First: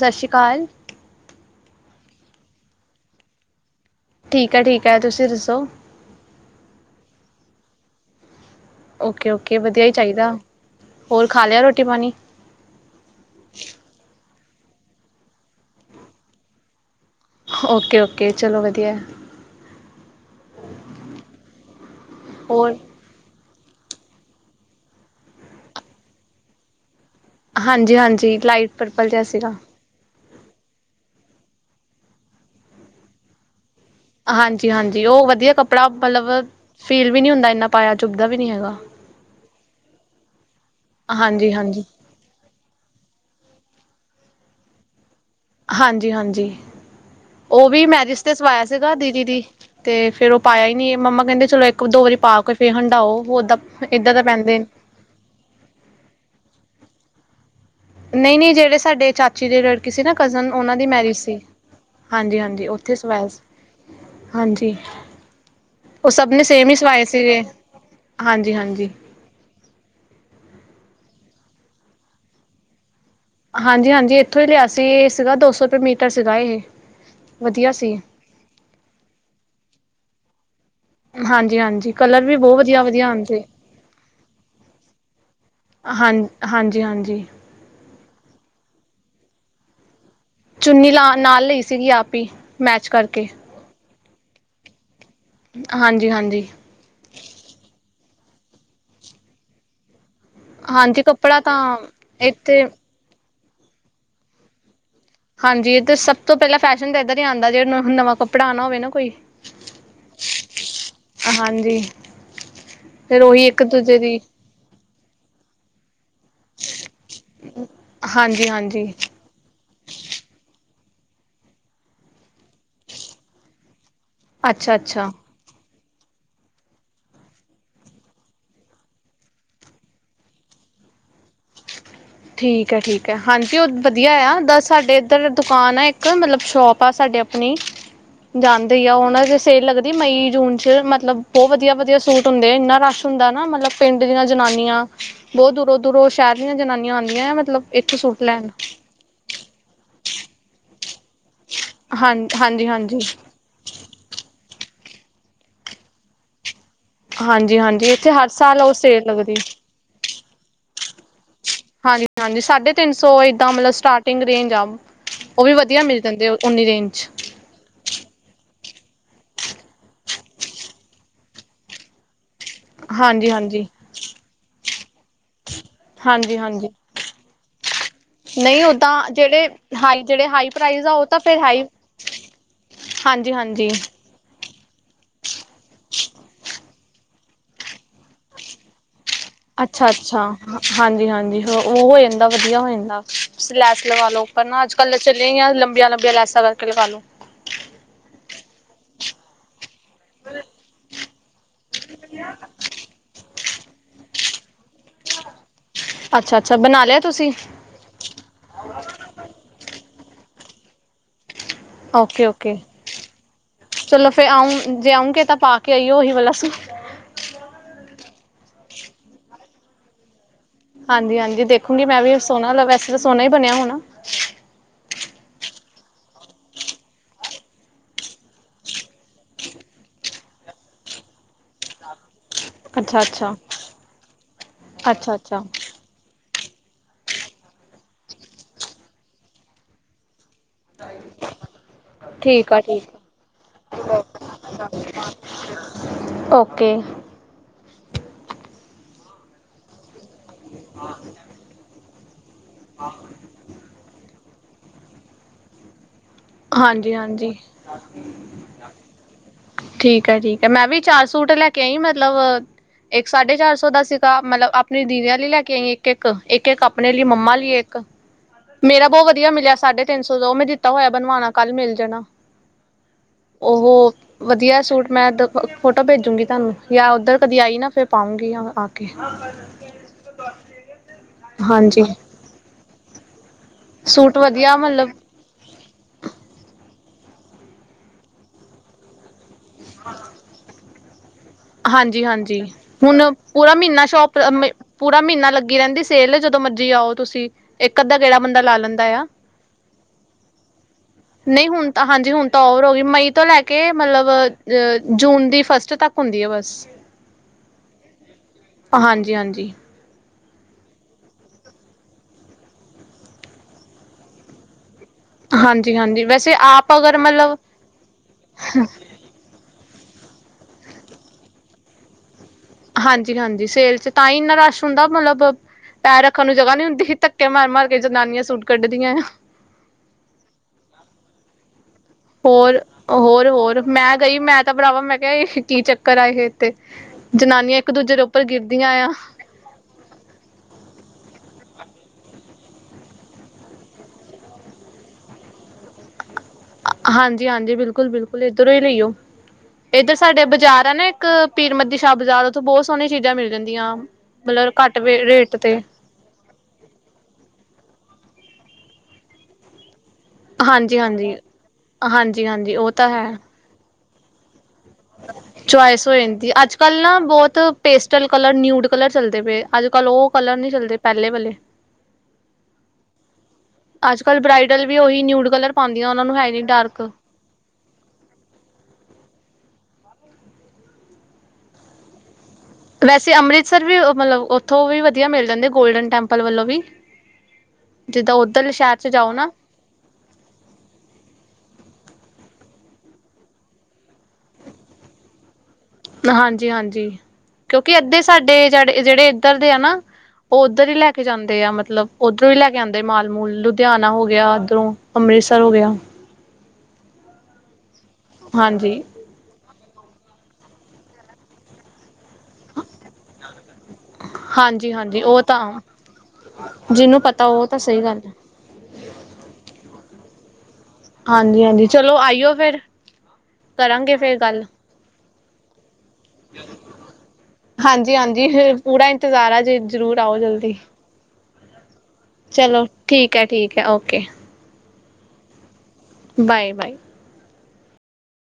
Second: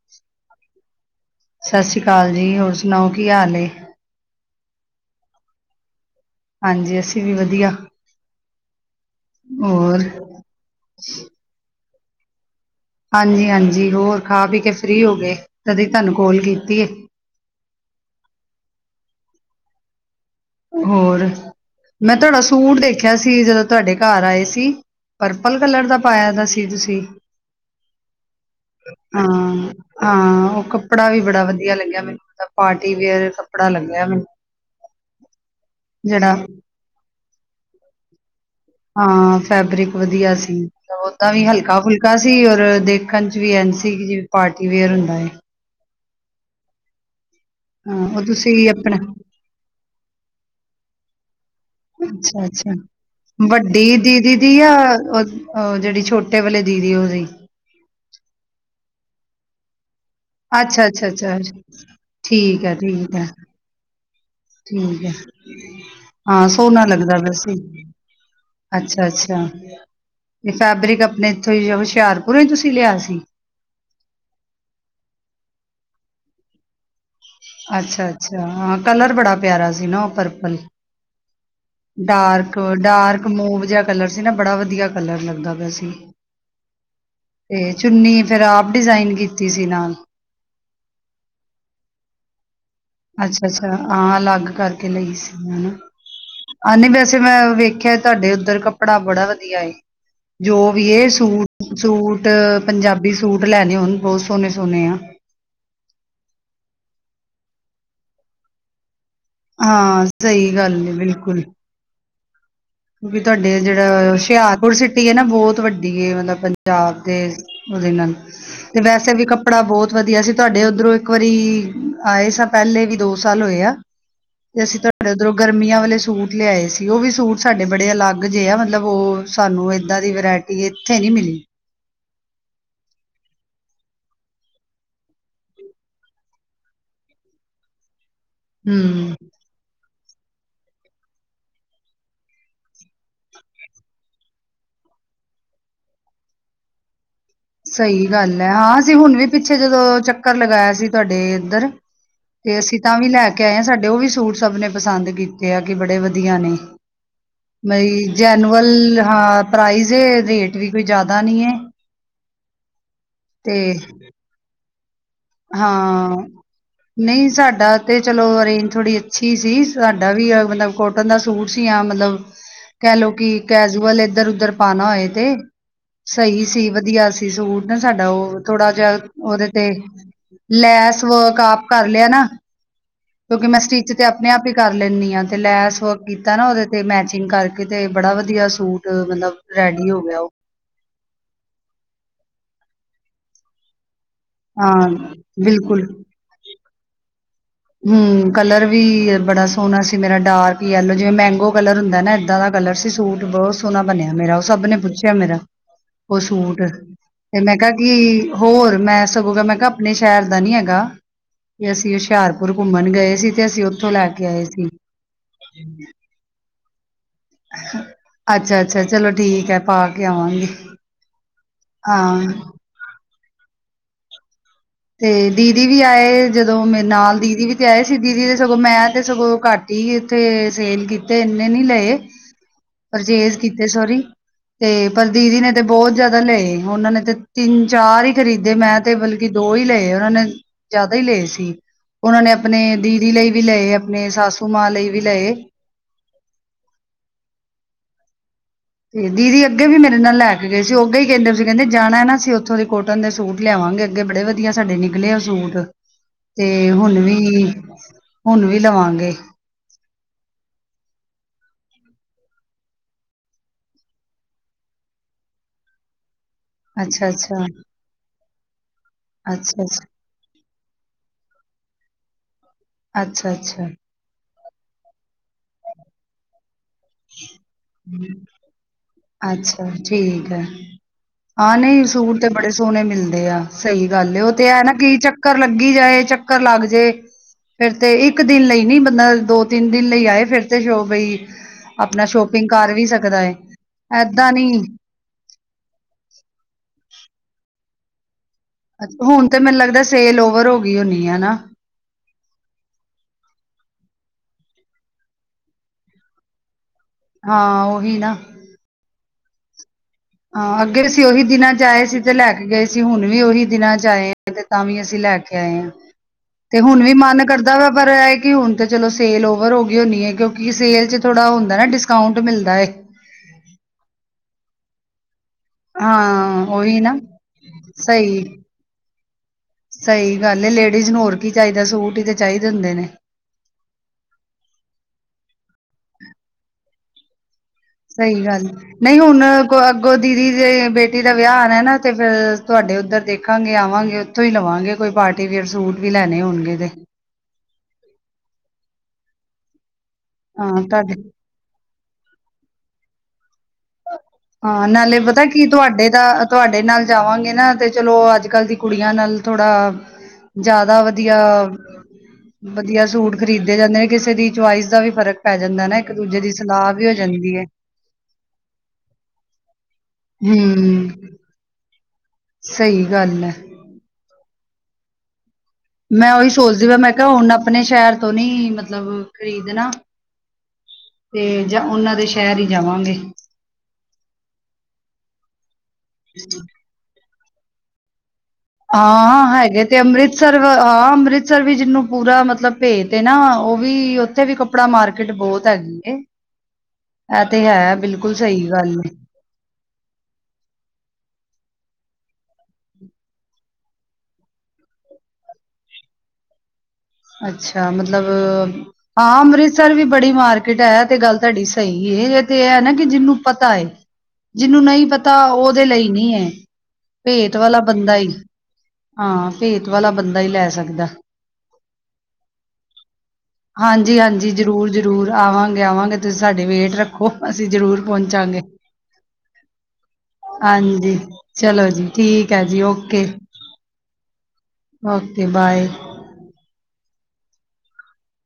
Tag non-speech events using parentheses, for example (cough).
ਸਤਿ ਸ਼੍ਰੀ ਅਕਾਲ। ਸਤਿ ਸ਼੍ਰੀ ਅਕਾਲ ਜੀ, ਹੋਰ ਸੁਣਾਓ ਕੀ ਹਾਲ ਏ? ਠੀਕ ਹੈ, ਠੀਕ ਹੈ ਤੁਸੀਂ ਦੱਸੋ? ਹਾਂਜੀ ਅਸੀਂ ਵੀ ਵਧੀਆ। ਓਕੇ- ਓਕੇ ਵਧੀਆ ਹੀ ਹੋਰ, ਚਾਹੀਦਾ। ਹੋਰ ਖਾ ਲਿਆ ਰੋਟੀ ਪਾਣੀ? ਹਾਂਜੀ- ਹਾਂਜੀ ਹੋਰ ਖਾ- ਪੀ ਕੇ ਫ੍ਰਰੀ ਹੋ ਗਏ। ਤਾਂਦੀ ਤੁਹਾਨੂੰ ਕੋਲ ਕੀਤੀ ਹੈ। ਓਕੇ- ਓਕੇ ਚਲੋ ਵਧੀਆ। ਹੋਰ, ਮੈਂ ਤੁਹਾਡਾ ਹੋਰ ਸੂਟ ਦੇਖਿਆ ਦੇਖਿਆ ਸੀ ਜਦੋਂ ਤੁਹਾਡੇ ਘਰ ਆਏ ਸੀ। ਪਰਪਲ ਕਲਰ ਦਾ ਪਾਇਆ ਤਾਂ ਸੀ, ਤੁਸੀਂ। ਹਾਂਜੀ- ਹਾਂਜੀ ਲਾਈਟ ਪਰਪਲ ਜਿਹਾ ਹਾਂ। ਸੀਗਾ। ਹਾਂ, ਉਹ ਕੱਪੜਾ ਵੀ ਬੜਾ ਵਧੀਆ ਲੱਗਿਆ ਮੈਨੂੰ। ਪ ਪਾਰਟੀ ਵੇਅਰ ਕੱਪੜਾ ਲੱਗਿਆ ਮੈਨੂੰ। ਹਾਂਜੀ- ਹਾਂਜੀ ਉਹ ਵਧੀਆ ਕੱਪੜਾ ਜਿਹੜਾ, ਮਤਲਬ ਫੀਲ ਵੀ ਨਹੀਂ ਹੁੰਦਾ। ਇੰਨਾ ਪਾਇਆ ਚੁੱਭਦਾ ਵੀ ਨਹੀਂ ਹੈਗਾ। ਹਾਂ, ਫੈਬਰਿਕ ਵਧੀਆ ਸੀ। ਮਤਲਬ ਓਦਾਂ ਵੀ ਹਾਂਜੀ ਹਲਕਾ- ਹਾਂਜੀ ਫੁਲਕਾ। ਸੀ, ਔਰ ਦੇਖਣ ਚ ਵੀ ਇੰਝ ਸੀ, ਕਿ ਜਿਵੇਂ ਪਾਰਟੀ ਵੇਅਰ ਹੁੰਦਾ ਹੈ। ਹਾਂਜੀ- ਹਾਂਜੀ ਉਹ ਵੀ ਹਾਂ ਮੈਰਿਜ ਉਹ ਤੇ, ਤੁਸੀਂ ਸਵਾਇਆ ਸੀਗਾ ਆਪਣਾ ਦੀਦੀ ਦੀ। ਤੇ ਫੇਰ ਉਹ ਪਾਇਆ ਹੀ ਨਹੀਂ। ਮੰਮਾ ਕਹਿੰਦੇ ਚਲੋ ਦੋ ਵਾਰੀ ਪਾ ਅੱਛਾ- ਕੇ ਫੇਰ ਅੱਛਾ ਹੰਢਾਓ ਓਦਾਂ ਵੱਡੀ ਏਦਾਂ ਤਾਂ ਦੀਦੀ ਪੈਂਦੇ ਦੀ ਤਾਂ ਓ ਉਹ ਜਿਹੜੀ ਛੋਟੇ ਵਾਲੀ ਦੀਦੀ ਉਹਦੀ। ਨਹੀਂ- ਨਹੀਂ ਜਿਹੜੇ ਸਾਡੇ ਚਾਚੀ ਦੇ ਲੜਕੀ। ਕਿ ਸੀ ਨਾ ਕਜ਼ਨ ਉਹਨਾਂ ਦੀ ਅੱਛਾ ਅੱਛਾ ਮੈਰਿਜ ਅੱਛਾ ਸੀ। ਹਾਂਜੀ- ਠੀਕ ਹਾਂਜੀ ਹੈ ਉੱਥੇ ਠੀਕ ਹੈ ਸਵਾਇਆ ਸੀ। ਹਾਂਜੀ ਠੀਕ ਹੈ। ਉਹ ਸਭ ਨੇ ਹਾਂ ਸੇਮ ਹੀ ਸੋਹਣਾ ਸਵਾਏ ਲੱਗਦਾ ਪਿਆ ਸੀਗੇ ਸੀ। ਹਾਂਜੀ-ਹਾਂਜੀ। ਅੱਛਾ- ਅੱਛਾ। ਤੇ ਫੈਬਰਿਕ ਆਪਣੇ ਇੱਥੋਂ ਹੀ, ਹੁਸ਼ਿਆਰਪੁਰੋਂ ਹੀ ਤੁਸੀਂ ਲਿਆ ਸੀ। ਹਾਂਜੀ- ਹਾਂਜੀ ਇੱਥੋਂ ਹੀ ਲਿਆ ਸੀ। ਸੀਗਾ ਦੋ ਸੌ ਰੁਪਏ ਮੀਟਰ ਸੀਗਾ, ਇਹ। ਵਧੀਆ ਸੀ। ਅੱਛਾ- ਅੱਛਾ ਹਾਂ, ਕਲਰ ਬੜਾ ਪਿਆਰਾ ਸੀ ਨਾ, ਉਹ ਪਰਪਲ। ਹਾਂਜੀ- ਹਾਂਜੀ। ਡਾਰਕ, ਡਾਰਕ ਮੂਵ ਜਿਹਾ ਕਲਰ ਸੀ ਨਾ। ਬੜਾ ਵਧੀਆ ਕਲਰ ਲੱਗਦਾ ਪਇਆ ਸੀ। ਹਾਂਜੀ- ਹਾਂਜੀ। ਤੇ ਚੁੰਨੀ ਫੇਰ ਆਪ ਡਿਜ਼ਾਇਨ ਕੀਤੀ ਸੀ ਨਾਲ। ਚੁੰਨੀ ਲਾ ਨਾਲ ਲਈ ਸੀਗੀ, ਆਪ ਹੀ ਮੈਚ। ਕਰਕੇ ਅੱਛਾ- ਅੱਛਾ ਆਹ ਅਲੱਗ ਕਰਕੇ ਲਈ ਸੀ। ਹਾਂਜੀ- ਹਾਂਜੀ। ਆਂ ਨਹੀਂ ਵੈਸੇ ਮੈਂ ਵੇਖਿਆ, ਤੁਹਾਡੇ ਉੱਧਰ ਕੱਪੜਾ ਬੜਾ ਵਧੀਆ ਏ। ਜੋ ਹਾਂਜੀ ਵੀ ਹਾਂਜੀ ਇਹ ਕੱਪੜਾ ਤਾਂ ਸੂਟ ਸੂਟ ਇੱਥੇ ਪੰਜਾਬੀ ਸੂਟ ਲੈਣੇ ਹੋਣ ਬਹੁਤ ਸੋਹਣੇ ਸੋਹਣੇ ਆ। ਹਾਂਜੀ ਇਹ ਤੇ ਸਭ ਤੋਂ ਪਹਿਲਾਂ ਫੈਸ਼ਨ ਤਾਂ ਇੱਧਰ ਆਉਂਦਾ ਜੇ ਨਵਾਂ ਕੱਪੜਾ ਆਉਣਾ ਹੋਵੇ ਨਾ ਕੋਈ। ਹਾਂ, ਸਹੀ ਗੱਲ ਹੈ ਬਿਲਕੁਲ। ਜੀ। ਉਹ ਵੀ ਤੁਹਾਡੇ ਜਿਹੜਾ ਹੁਸ਼ਿਆਰ। ਔਰ ਸਿਟੀ ਹੈ ਨਾ ਬਹੁਤ ਵੱਡੀ ਏ, ਮਤਲਬ ਪੰਜਾਬ ਦੇ ਉਹਦੇ ਨਾਲ ਤੇ ਹਾਂਜੀ-ਹਾਂਜੀ ਵੈਸੇ ਵੀ। ਕੱਪੜਾ ਬਹੁਤ ਵਧੀਆ ਸੀ ਤੁਹਾਡੇ ਉੱਧਰੋਂ ਇੱਕ ਵਾਰੀ ਆਏ ਸਾਂ ਪਹਿਲੇ ਵੀ ਦੋ ਸਾਲ ਹੋਏ ਆ। ਤੇ ਅਸੀਂ ਤੁਹਾਡੇ ਅੱਛਾ-ਅੱਛਾ ਉੱਧਰੋਂ ਗਰਮੀਆਂ ਵਾਲੇ ਸੂਟ ਲਿਆਏ ਸੀ ਉਹ ਵੀ ਸੂਟ। ਸਾਡੇ ਬੜੇ ਅਲੱਗ ਜਿਹੇ ਆ ਮਤਲਬ ਉਹ ਸਾਨੂੰ ਏਦਾਂ ਦੀ ਵਰਾਇਟੀ ਇੱਥੇ ਨੀ ਮਿਲੀ। ਠੀਕ ਹੈ ਠੀਕ ਹੈ, ਹਾਂਜੀ ਉਹ ਵਧੀਆ ਆ ਦਾ ਸਾਡੇ ਇੱਧਰ ਦੁਕਾਨ ਆ ਇੱਕ ਮਤਲਬ ਸ਼ੋਪ। ਪਰ ਸਾਡੇ ਆਪਣੀ। (inaudible) ਜਾਂਦੇ ਈ ਆ ਹੂੰ। ਓਨਾਂ ਦੇ ਸੇਲ ਲੱਗਦੀ ਮਈ ਜੂਨ 'ਚ ਮਤਲਬ ਬਹੁਤ ਵਧੀਆ- ਵਧੀਆ ਸੂਟ ਹੁੰਦੇ ਇੰਨਾ ਰਸ਼ ਹੁੰਦਾ ਨਾ ਮਤਲਬ ਪਿੰਡ ਦੀਆਂ ਜਨਾਨੀਆਂ, ਬਹੁਤ ਦੂਰੋਂ-ਦੂਰੋਂ ਸ਼ਹਿਰ ਦੀਆਂ ਜਨਾਨੀਆਂ ਆਦੀਆਂ ਹੈ, ਮਤਲਬ ਇੱਥੋਂ ਸਹੀ ਸੂਟ ਗੱਲ ਲੈਣ ਹੈ ਹਾਂ ਅਸੀ ਹੁਣ ਵੀ ਪਿੱਛੇ ਜਦੋ ਚੱਕਰ ਲਗਾਇਆ ਸੀ ਤੁਹਾਡੇ ਇੱਧਰ ਹਾਂ ਤੇ ਹਾਂਜੀ ਅਸੀ ਤਾਂ ਹਾਂਜੀ ਵੀ ਲੈ ਕੇ ਕੇ ਆਏ ਆ, ਸਾਡੇ ਉਹ ਵੀ ਸੂਟ ਸਭ ਨੇ ਪਸੰਦ ਕੀਤੇ ਆ ਕਿ ਬੜੇ ਵਧੀਆ ਨੇ। ਹਾਂਜੀ ਹਾਂਜੀ ਬਈ ਇੱਥੇ ਹਰ ਸਾਲ ਉਹ ਜੈਨੂਅਲ ਸੇਲ ਲੱਗਦੀ ਹਾਂ ਪ੍ਰਾਈਜ਼ ਏ ਰੇਟ ਵੀ ਕੋਈ ਜ਼ਿਆਦਾ ਨਹੀ ਹੈ। ਹਾਂਜੀ- ਹਾਂਜੀ ਸਾਢੇ ਤਿੰਨ ਸੋ ਏਦਾਂ ਤੇ ਮਤਲਬ ਸਟਾਰਟਿੰਗ ਰੇਂਜ ਆ। ਉਹ ਵੀ ਵਧੀਆ ਮਿਲ ਹਾਂ ਜਾਂਦੇ ਉਨੀ ਰੇਂਜ ਚ ਨਹੀ ਸਾਡਾ ਤੇ ਚਲੋ ਰੇਂਜ ਥੋੜ੍ਹੀ ਅੱਛੀ ਸੀ ਸਾਡਾ ਵੀ ਮਤਲਬ ਕੋਟਨ ਦਾ ਸੂਟ ਸੀ ਆ ਮਤਲਬ। ਕਹਿਲੋ ਕਿ ਹਾਂਜੀ ਹਾਂਜੀ ਕੈਜੂਵਲ ਇੱਧਰ ਉਧਰ ਪਾਣਾ ਹੋਏ ਤੇ। ਹਾਂਜੀ ਸਹੀ ਸੀ ਹਾਂਜੀ ਵਧੀਆ ਸੀ ਸੂਟ ਨਾ ਸਾਡਾ ਉਹ ਨਹੀਂ ਥੋੜਾ ਜਿਹਾ ਓਦਾਂ ਜਿਹੜੇ ਉਹਦੇ ਤੇ। ਹਾਈ ਜਿਹੜੇ ਹਾਈ ਪ੍ਰਾਈਜ਼ ਆ ਲੈਸ ਉਹ ਤਾਂ ਫਿਰ ਵਰਕ ਹਾਈ ਆਪ ਕਰ ਲਿਆ ਨਾ। ਹਾਂਜੀ ਕਿਉਂਕਿ ਮੈਂ ਹਾਂਜੀ ਸਟਿਚ ਤੇ ਆਪਣੇ ਆਪ ਹੀ ਕਰ ਲੈਂਦੀ ਹਾਂ ਤੇ ਲੈਸ ਵਰਕ ਕੀਤਾ ਨਾ ਉਹਦੇ। ਤੇ ਮੈਚਿੰਗ ਕਰਕੇ ਤੇ ਬੜਾ ਵਧੀਆ ਸੂਟ। ਮਤਲਬ ਅੱਛਾ ਰੈਡੀ ਹੋ ਗਿਆ ਅੱਛਾ। ਉਹ ਹਾਂਜੀ ਹਾਂਜੀ, ਉਹ ਹੋ ਜਾਂਦਾ ਵਧੀਆ ਹੋ ਜਾਂਦਾ ਤੁਸੀਂ ਲੈਸ ਲਗਾ ਲਓ। ਪਰ ਨਾ ਅੱਜ ਹਾਂ ਕੱਲ ਤਾਂ ਚੱਲੀਆਂ ਹੀ ਆ ਬਿਲਕੁਲ ਲੰਬੀਆਂ ਲੰਬੀਆਂ ਲੈਸਾਂ ਕਰਕੇ ਲਗਾ ਲੋ। ਹੂੰ, ਕਲਰ ਵੀ ਬੜਾ ਸੋਹਣਾ ਸੀ ਮੇਰਾ ਡਾਰਕ ਯਲੋ ਜਿਵੇਂ ਮੈਂਗੋ। ਕਲਰ ਹੁੰਦਾ ਨਾ ਏਦਾਂ ਦਾ ਕਲਰ ਸੀ ਸੂਟ ਬਹੁਤ ਸੋਹਣਾ ਬਣਿਆ ਮੇਰਾ ਉਹ ਸਭ ਨੇ ਪੁੱਛਿਆ ਮੇਰਾ। ਉਹ ਅੱਛਾ ਅੱਛਾ ਸੂਟ ਬਣਾ ਲਿਆ ਤੁਸੀਂ ਤੇ ਮੈਂ। ਕਿ ਹੋਰ ਮੈਂ ਸਗੋਂ ਮੈਂ ਕਿਆ ਆਪਣੇ ਸ਼ਹਿਰ ਦਾ ਨੀ ਹੈਗਾ, ਕਿ ਅਸੀਂ ਓਕੇ ਹੁਸ਼ਿਆਰ ਓਕੇ ਘੁੰਮਣ ਗਏ ਸੀ, ਤੇ ਅਸੀ ਓਥੋਂ ਲੈ ਚਲੋ ਕੇ ਆਏ ਸੀ। ਪਹੀਲੇ ਵਾਲਾ ਸੀ। ਅੱਛਾ-ਅੱਛਾ, ਚਲੋ ਠੀਕ ਹੈ, ਪਾ ਕੇ ਆਵਾਂਗੀ। ਹਾਂਜੀ-ਹਾਂਜੀ, ਦੇਖੁੰਗੀ ਮੈਂ ਵੀ ਸੋਹਨਾ ਲ, ਵੈਸੇ ਤਾਂ ਸੋਹਨਾ ਹੀ ਬਣਿਆ ਹੋਣਾ। ਤੇ ਦੀਦੀ ਵੀ ਆਏ, ਜਦੋ ਮੇਰੇ ਨਾਲ ਦੀਦੀ ਵੀ ਤੇ ਆਏ ਸੀ, ਦੀਦੀ ਤੇ ਸਗੋ ਮੈ ਤੇ ਸਗੋ ਘੱਟ ਠੀਕ ਇਥ ਸੇਲ ਕੀਤੇ ਇਨੇ ਨੀ ਲਏ ਅੱਛਾ ਅੱਛਾ ਪਰਚੇਜ ਕੀਤੇ ਸੋਰੀ ਤੇ ਪਰ ਅੱਛਾ ਦੀਦੀ ਅੱਛਾ ਨੇ ਤੇ ਬਹੁਤ ਜਿਆਦਾ ਲਏ ਉਹਨਾਂ ਨੇ ਤੇ ਤਿੰਨ ਚਾਰ ਹੀ ਖਰੀਦੇ ਮੈ ਤੇ ਬਲਕਿ ਦੋ ਹੀ ਲਏ ਉਹਨਾਂ ਨੇ ਜ਼ਿਆਦਾ ਹੀ ਲਏ ਸੀ, ਉਹਨਾਂ ਨੇ ਠੀਕ ਆ ਆਪਣੇ ਠੀਕ ਦੀਦੀ ਲਈ ਵੀ ਲਏ, ਆ ਆਪਣੇ ਸਾਸੂ ਮਾਂ ਲਈ ਵੀ ਲਏ। ਓਕੇ। ਦੀਦੀ ਅੱਗੇ ਵੀ ਮੇਰੇ ਨਾਲ ਲੈ ਕੇ ਗਏ ਸੀ, ਉਹ ਅੱਗੇ ਹੀ ਕਹਿੰਦੇ ਪਏ ਸੀ, ਕਹਿੰਦੇ ਜਾਣਾ ਨਾ, ਅਸੀ ਉਥੋਂ ਦੀ ਕੋਟਨ ਦੇ ਸੂਟ ਲਿਆਵਾਂਗੇ ਅੱਗੇ ਬੜੇ ਵਧੀਆ ਸਾਡੇ ਨਿਕਲੇ ਆ ਸੂਟ ਤੇ ਹਾਂਜੀ ਹੁਣ ਵੀ, ਹਾਂਜੀ ਹੁਣ ਵੀ ਲਵਾਂਗੇ। ਠੀਕ ਹੈ, ਠੀਕ ਹੈ, ਮੈ ਵੀ ਚਾਰ ਸੂਟ ਲੈ ਕੇ ਆਈ, ਮਤਲਬ ਇੱਕ ਸਾਢੇ ਚਾਰ ਸੋ ਦਾ ਸੀਗਾ ਮਤਲਬ ਆਪਣੀ ਦੀਦੀ ਲਈ ਲੈ ਕੇ ਆਈਏ ਇੱਕ- ਇੱਕ- ਇੱਕ- ਇੱਕ ਆਪਣੇ ਲਈ ਅੱਛਾ ਮੰਮਾ ਅੱਛਾ ਲਈ ਇੱਕ ਮੇਰਾ ਬਹੁਤ ਵਧੀਆ ਮਿਲਿਆ, ਅੱਛਾ ਅੱਛਾ ਸਾਡੇ ਤਿੰਨ ਸੌ ਦਾ ਉਹ ਮੈ ਦਿੱਤਾ ਹੋਇਆ। ਬਣਵਾਣਾ ਕੱਲ ਮਿਲ ਜਾਣਾ ਅੱਛਾ ਅੱਛਾ ਉਹ ਵਧੀਆ ਸੂਟ ਮੈ ਫੋਟੋ ਭੇਜੂਗੀ ਤੁਹਾਨੂੰ ਜਾਂ ਓਧਰ ਕਦੀ ਆਈ ਨਾ ਫਿਰ ਪਾਊਗੀ ਆ ਕੇ ਅੱਛਾ ਠੀਕ ਹੈ ਹਾਂ ਨਹੀ ਹਾਂਜੀ ਸੂਟ ਤੇ ਬੜੇ ਸੋਹਣੇ ਮਿਲਦੇ ਆ ਸਹੀ ਗੱਲ ਸੂਟ ਉਹ ਤੇ ਵਧੀਆ ਹੈ ਨਾ ਮਤਲਬ ਕੀ 'ਚ ਚੱਕਰ ਲੱਗੀ ਜਾਏ, ਚੱਕਰ ਲੱਗ ਜੇ, ਫ਼ੇਰ ਤੇ ਇੱਕ ਦਿਨ ਲਈ ਨੀ ਬੰਦਾ ਦੋ ਤਿੰਨ ਦਿਨ ਲਈ ਆਏ ਫਿਰ ਤੇ ਸ਼ੋਪ ਲਈ ਹਾਂਜੀ- ਹਾਂਜੀ ਹੁਣ ਪੂਰਾ ਮਹੀਨਾ ਸ਼ੋਪ ਏਦਾਂ ਨੀ ਪੂਰਾ ਮਹੀਨਾ ਲੱਗੀ ਰਹਿੰਦੀ ਸੇਲ ਜਦੋ ਮਰਜੀ ਆਓ ਤੁਸੀ ਇੱਕ ਅੱਧਾ ਗੇਹੜਾ ਬੰਦਾ ਲਾ ਲੈਦਾ ਹੁਣ ਤੇ ਮੈਨੂੰ ਲਗਦਾ ਸੇਲ ਓਵਰ ਹੋ ਗਈ ਹੁੰਣੀ ਆ। ਨਹੀਂ ਹੁਣ ਤਾਂ ਹਾਂਜੀ ਹੁਣ ਤਾਂ ਓਵਰ ਹੋ ਗਈ ਮਈ ਤੋ ਲੈ ਕੇ ਮਤਲਬ ਅ ਜੂਨ ਦੀ ਫਸਟ ਤੱਕ ਹੁੰਦੀ ਹੈ ਬਸ ਹਾਂ ਉਹੀ ਨਾ ਹਾਂਜੀ-ਹਾਂਜੀ ਹਾਂ ਅੱਗੇ ਅਸੀਂ ਉਹੀ ਦਿਨਾਂ ਚ ਆਏ ਸੀ ਤੇ ਲੈ ਕੇ ਗਏ ਸੀ ਹੁਣ ਵੀ ਉਹੀ ਦਿਨਾਂ ਚ ਆਏ ਆ ਤੇ ਤਾਂ ਵੀ ਅਸੀਂ ਲੈ ਕੇ ਆਏ ਆ। ਹਾਂਜੀ ਹਾਂਜੀ ਵੈਸੇ ਤੇ ਆਪ ਹੁਣ ਵੀ ਅਗਰ ਮਨ ਮਤਲਬ ਕਰਦਾ ਵਾ ਪਰ ਇਹ ਕਿ ਹੁਣ ਤੇ ਚਲੋ ਸੇਲ ਓਵਰ ਹੋ ਗਈ ਹੁੰਨੀ ਹੈ ਕਿਉਂਕਿ ਸੇਲ 'ਚ ਥੋੜ੍ਹਾ ਹੁੰਦਾ ਨਾ ਡਿਸਕਾਊਂਟ ਮਿਲਦਾ ਹੈ। ਹਾਂਜੀ-ਹਾਂਜੀ ਸੇਲ 'ਚ ਤਾਂ ਹੀ ਇੰਨਾ ਰਸ਼ ਹੁੰਦਾ ਮਤਲਬ- ਪੈਰ ਰੱਖਣ ਨੂੰ ਹਾਂ ਜਗ੍ਹਾ ਨੀ ਉਹੀ ਹੁੰਦੀ ਸੀ ਨਾ ਧੱਕੇ ਮਾਰ-ਮਾਰ ਕੇ ਜਨਾਨੀਆਂ ਸਹੀ ਸੂਟ ਕੱਢਦੀਆਂ ਆ, ਸਹੀ ਗੱਲ ਲੇਡੀਜ਼ ਨੂੰ ਹੋਰ ਕੀ ਚਾਹੀਦਾ ਸੂਟ ਹੀ ਤੇ ਚਾਹੀਦੇ ਹੁੰਦੇ ਨੇ। ਹੋਰ-ਹੋਰ। ਮੈ ਗਈ ਮੈ ਤਾਂ ਬਰਾਵਾ ਮੈ ਕਿਹਾ ਇਹ ਕੀ ਚੱਕਰ ਆ ਇਹ ਇਥੇ ਜਨਾਨੀਆਂ ਦੂਜੇ ਦੇ ਸਹੀ ਉੱਪਰ ਗੱਲ ਗਿਰਦੀਆਂ ਆ ਨਹੀ ਹੁਣ ਬ ਅੱਗੋ ਦੀਦੀ ਦੇ ਬੇਟੀ ਦਾ ਵਿਆਹ ਆਣਾ ਨਾ, ਤੇ ਫ਼ੇਰ ਤੁਹਾਡੇ ਉਧਰ ਦੇਖਾਂਗੇ ਆਵਾਂਗੇ। ਤੋਹੀ ਲਵਾਂਗੇ ਕੋਈ ਪਾਰਟੀ ਵਅਰ ਸੂਟ ਵੀ ਲੈਣੇ ਹੋਣਗੇ ਤੇ ਹਾਂਜੀ- ਹਾਂਜੀ ਬਿਲਕੁਲ- ਬਿਲਕੁਲ ਇੱਧਰੋ ਹੀ ਲਈਓ ਇੱਧਰ ਸਾਡੇ ਹਾਂ ਬਾਜ਼ਾਰ ਆ ਨਾ ਤੁਹਾਡੇ ਇੱਕ ਪੀਰਮੰਜੀ ਸ਼ਾਹ ਬਾਜ਼ਾਰ, ਉੱਥੋਂ ਬਹੁਤ ਸੋਹਣੀਆਂ ਚੀਜ਼ਾਂ ਮਿਲ ਜਾਂਦੀਆਂ। ਮਤਲਬ ਹਾਂ ਘੱਟ ਨਾਲੇ ਪਤਾ ਰੇਟ ਕੀ ਤੇ ਤੁਹਾਡੇ ਤਾਂ ਤੁਹਾਡੇ ਨਾਲ ਜਾਵਾਂਗੇ ਨਾ ਤੇ ਚਲੋ ਅੱਜ ਕੱਲ ਦੀ ਕੁੜੀਆਂ ਨਾਲ ਥੋੜਾ ਹਾਂਜੀ ਜਿਆਦਾ ਹਾਂਜੀ ਵਧੀਆ, ਹਾਂਜੀ ਹਾਂਜੀ ਉਹ ਵਧੀਆ ਤਾਂ ਹੈ। ਸੂਟ ਖਰੀਦੇ ਜਾਂਦੇ ਨੇ, ਕਿਸੇ ਦੀ ਚੁਆਇਸ ਦਾ ਵੀ ਫ਼ਰਕ ਪੈ ਜਾਂਦਾ ਨਾ ਚੁਆਇਸ ਇੱਕ ਹੋ ਦੂਜੇ ਜਾਂਦੀ ਦੀ ਅੱਜ ਸਲਾਹ ਕੱਲ੍ਹ ਵੀ ਹੋ ਨਾ ਜਾਂਦੀ ਬਹੁਤ ਹੈ। ਪੇਸਟਲ ਕਲਰ ਨਿਊਡ ਕਲਰ ਚੱਲਦੇ ਪਏ ਅੱਜ ਕੱਲ ਉਹ ਕਲਰ ਨਹੀ ਚੱਲਦੇ ਹਮ ਪਹਿਲੇ ਵਾਲੇ ਸਹੀ ਗੱਲ ਹੈ ਅੱਜ-ਕੱਲ੍ਹ ਬਰਾਾਈਡਲ ਵੀ ਉਹੀ ਨਿਊਡ ਕਲਰ ਪਾਉਂਦੀਆਂ ਉਹਨਾਂ ਮੈਂ ਨੂੰ ਹੈ ਉਹੀ ਨੀ ਸੋਚਦੀ ਡਾਰਕ ਮੈਂ ਕਿਹਾ ਹੁਣਨਾ ਆਪਣੇ ਸ਼ਹਿਰ ਤੋਂ ਨੀ ਮਤਲਬ ਖ਼ਰੀਦਣਾ, ਤੇ ਜਾਂ ਉਹਨਾਂ ਦੇ ਸ਼ਹਿਰ ਹੀ ਜਾਵਾਂ। ਵੈਸੇ ਅੰਮ੍ਰਿਤਸਰ ਵੀ ਮਤਲਬ ਉੱਥੋਂ ਵੀ ਵਧੀਆ ਮਿਲ ਜਾਂਦੇ ਗੋਲਡਨ ਟੈਂਪਲ ਵੱਲੋਂ ਵੀ। ਜਿੱਦਾਂ ਉੱਧਰ- ਸ਼ਹਿਰ ਚ ਜਾਓ ਨਾ ਹਾਂ ਹੈਗੇ- ਤੇ ਅੰਮ੍ਰਿਤਸਰ ਹਾਂ ਅੰਮ੍ਰਿਤਸਰ ਵੀ ਜਿਹਨੂੰ ਪੂਰਾ ਮਤਲਬ ਭੇਤ ਨਾ ਉਹ ਵੀ ਉੱਥੇ ਵੀ ਕੱਪ- ਕੱਪੜਾ ਮਾਰਕੀਟ ਬਹੁਤ ਹੈਗੀ। ਏ। ਹਾਂਜੀ-ਹਾਂਜੀ, ਇਹ ਤੇ ਕਿਉਂਕਿ ਹੈ ਏਧੇ ਬਿਲਕੁਲ ਸਾਡੇ ਸਹੀ ਜੇ ਗੱਲ ਏ। ਜਿਹੜੇ ਇੱਧਰ ਦੇ ਆ ਨਾ- ਉਹ ਉੱਧਰ ਹੀ ਲੈ ਕੇ ਜਾਂਦੇ ਆ ਮਤਲਬ ਉੱਧਰੋਂ ਹੀ ਲੈ ਕੇ ਆਉਦੇ ਮਾਲ-ਮੂਲ ਲੁਧਿਆਣਾ ਹੋ ਗਿਆ ਉੱਧਰੋਂ। ਅੰਮ੍ਰਿਤਸਰ ਹੋ ਗਿਆ। ਅੱਛਾ ਮਤਲਬ- ਹਾਂਜੀ ਹਾਂ ਅੰਮ੍ਰਿਤਸਰ ਵੀ ਬੜੀ ਮਾਰਕੀਟ ਹੈ ਤੇ ਗੱਲ ਤੁਹਾਡੀ ਸਹੀ ਹੈ ਤੇ ਇਹ ਨਾ ਕਿ ਜਿਹਨੂੰ- ਪਤਾ ਏ। ਜਿਹਨੂੰ ਹਾਂਜੀ ਨਹੀਂ ਹਾਂਜੀ ਪਤਾ ਉਹ ਤਾਂ ਉਹਦੇ ਲਈ ਨਹੀਂ ਹੈ, ਜਿਹਨੂੰ ਪਤਾ ਭੇਤ ਉਹ ਤਾਂ ਵਾਲਾ ਸਹੀ ਗੱਲ ਬੰਦਾ- ਹੈ ਹਾਂ ਭੇਤ ਵਾਲਾ ਬੰਦਾ ਹੀ ਲੈ ਸਕਦਾ। ਹਾਂਜੀ ਹਾਂਜੀ ਚਲੋ ਆਈਓ ਫਿਰ। ਕਰਾਂਗੇ ਹਾਂਜੀ ਫਿਰ ਹਾਂਜੀ ਗੱਲ ਜ਼ਰੂਰ ਜ਼ਰੂਰ ਆਵਾਂਗੇ ਆਵਾਂਗੇ ਤੁਸੀਂ ਸਾਡੇ ਵੇਟ ਰੱਖੋ ਅਸੀਂ ਜ਼ਰੂਰ ਹਾਂਜੀ ਹਾਂਜੀ ਪਹੁੰਚਾਂਗੇ। ਪੂਰਾ ਇੰਤਜ਼ਾਰ ਆ ਜੇ ਜ਼ਰੂਰ ਆਓ ਜਲਦੀ। ਹਾਂਜੀ ਚਲੋ ਜੀ ਠੀਕ ਹੈ ਜੀ ਚਲੋ ਓਕੇ ਠੀਕ ਹੈ ਠੀਕ ਹੈ ਓਕੇ ਓਕੇ ਬਾਏ। ਬਾਏ-ਬਾਏ।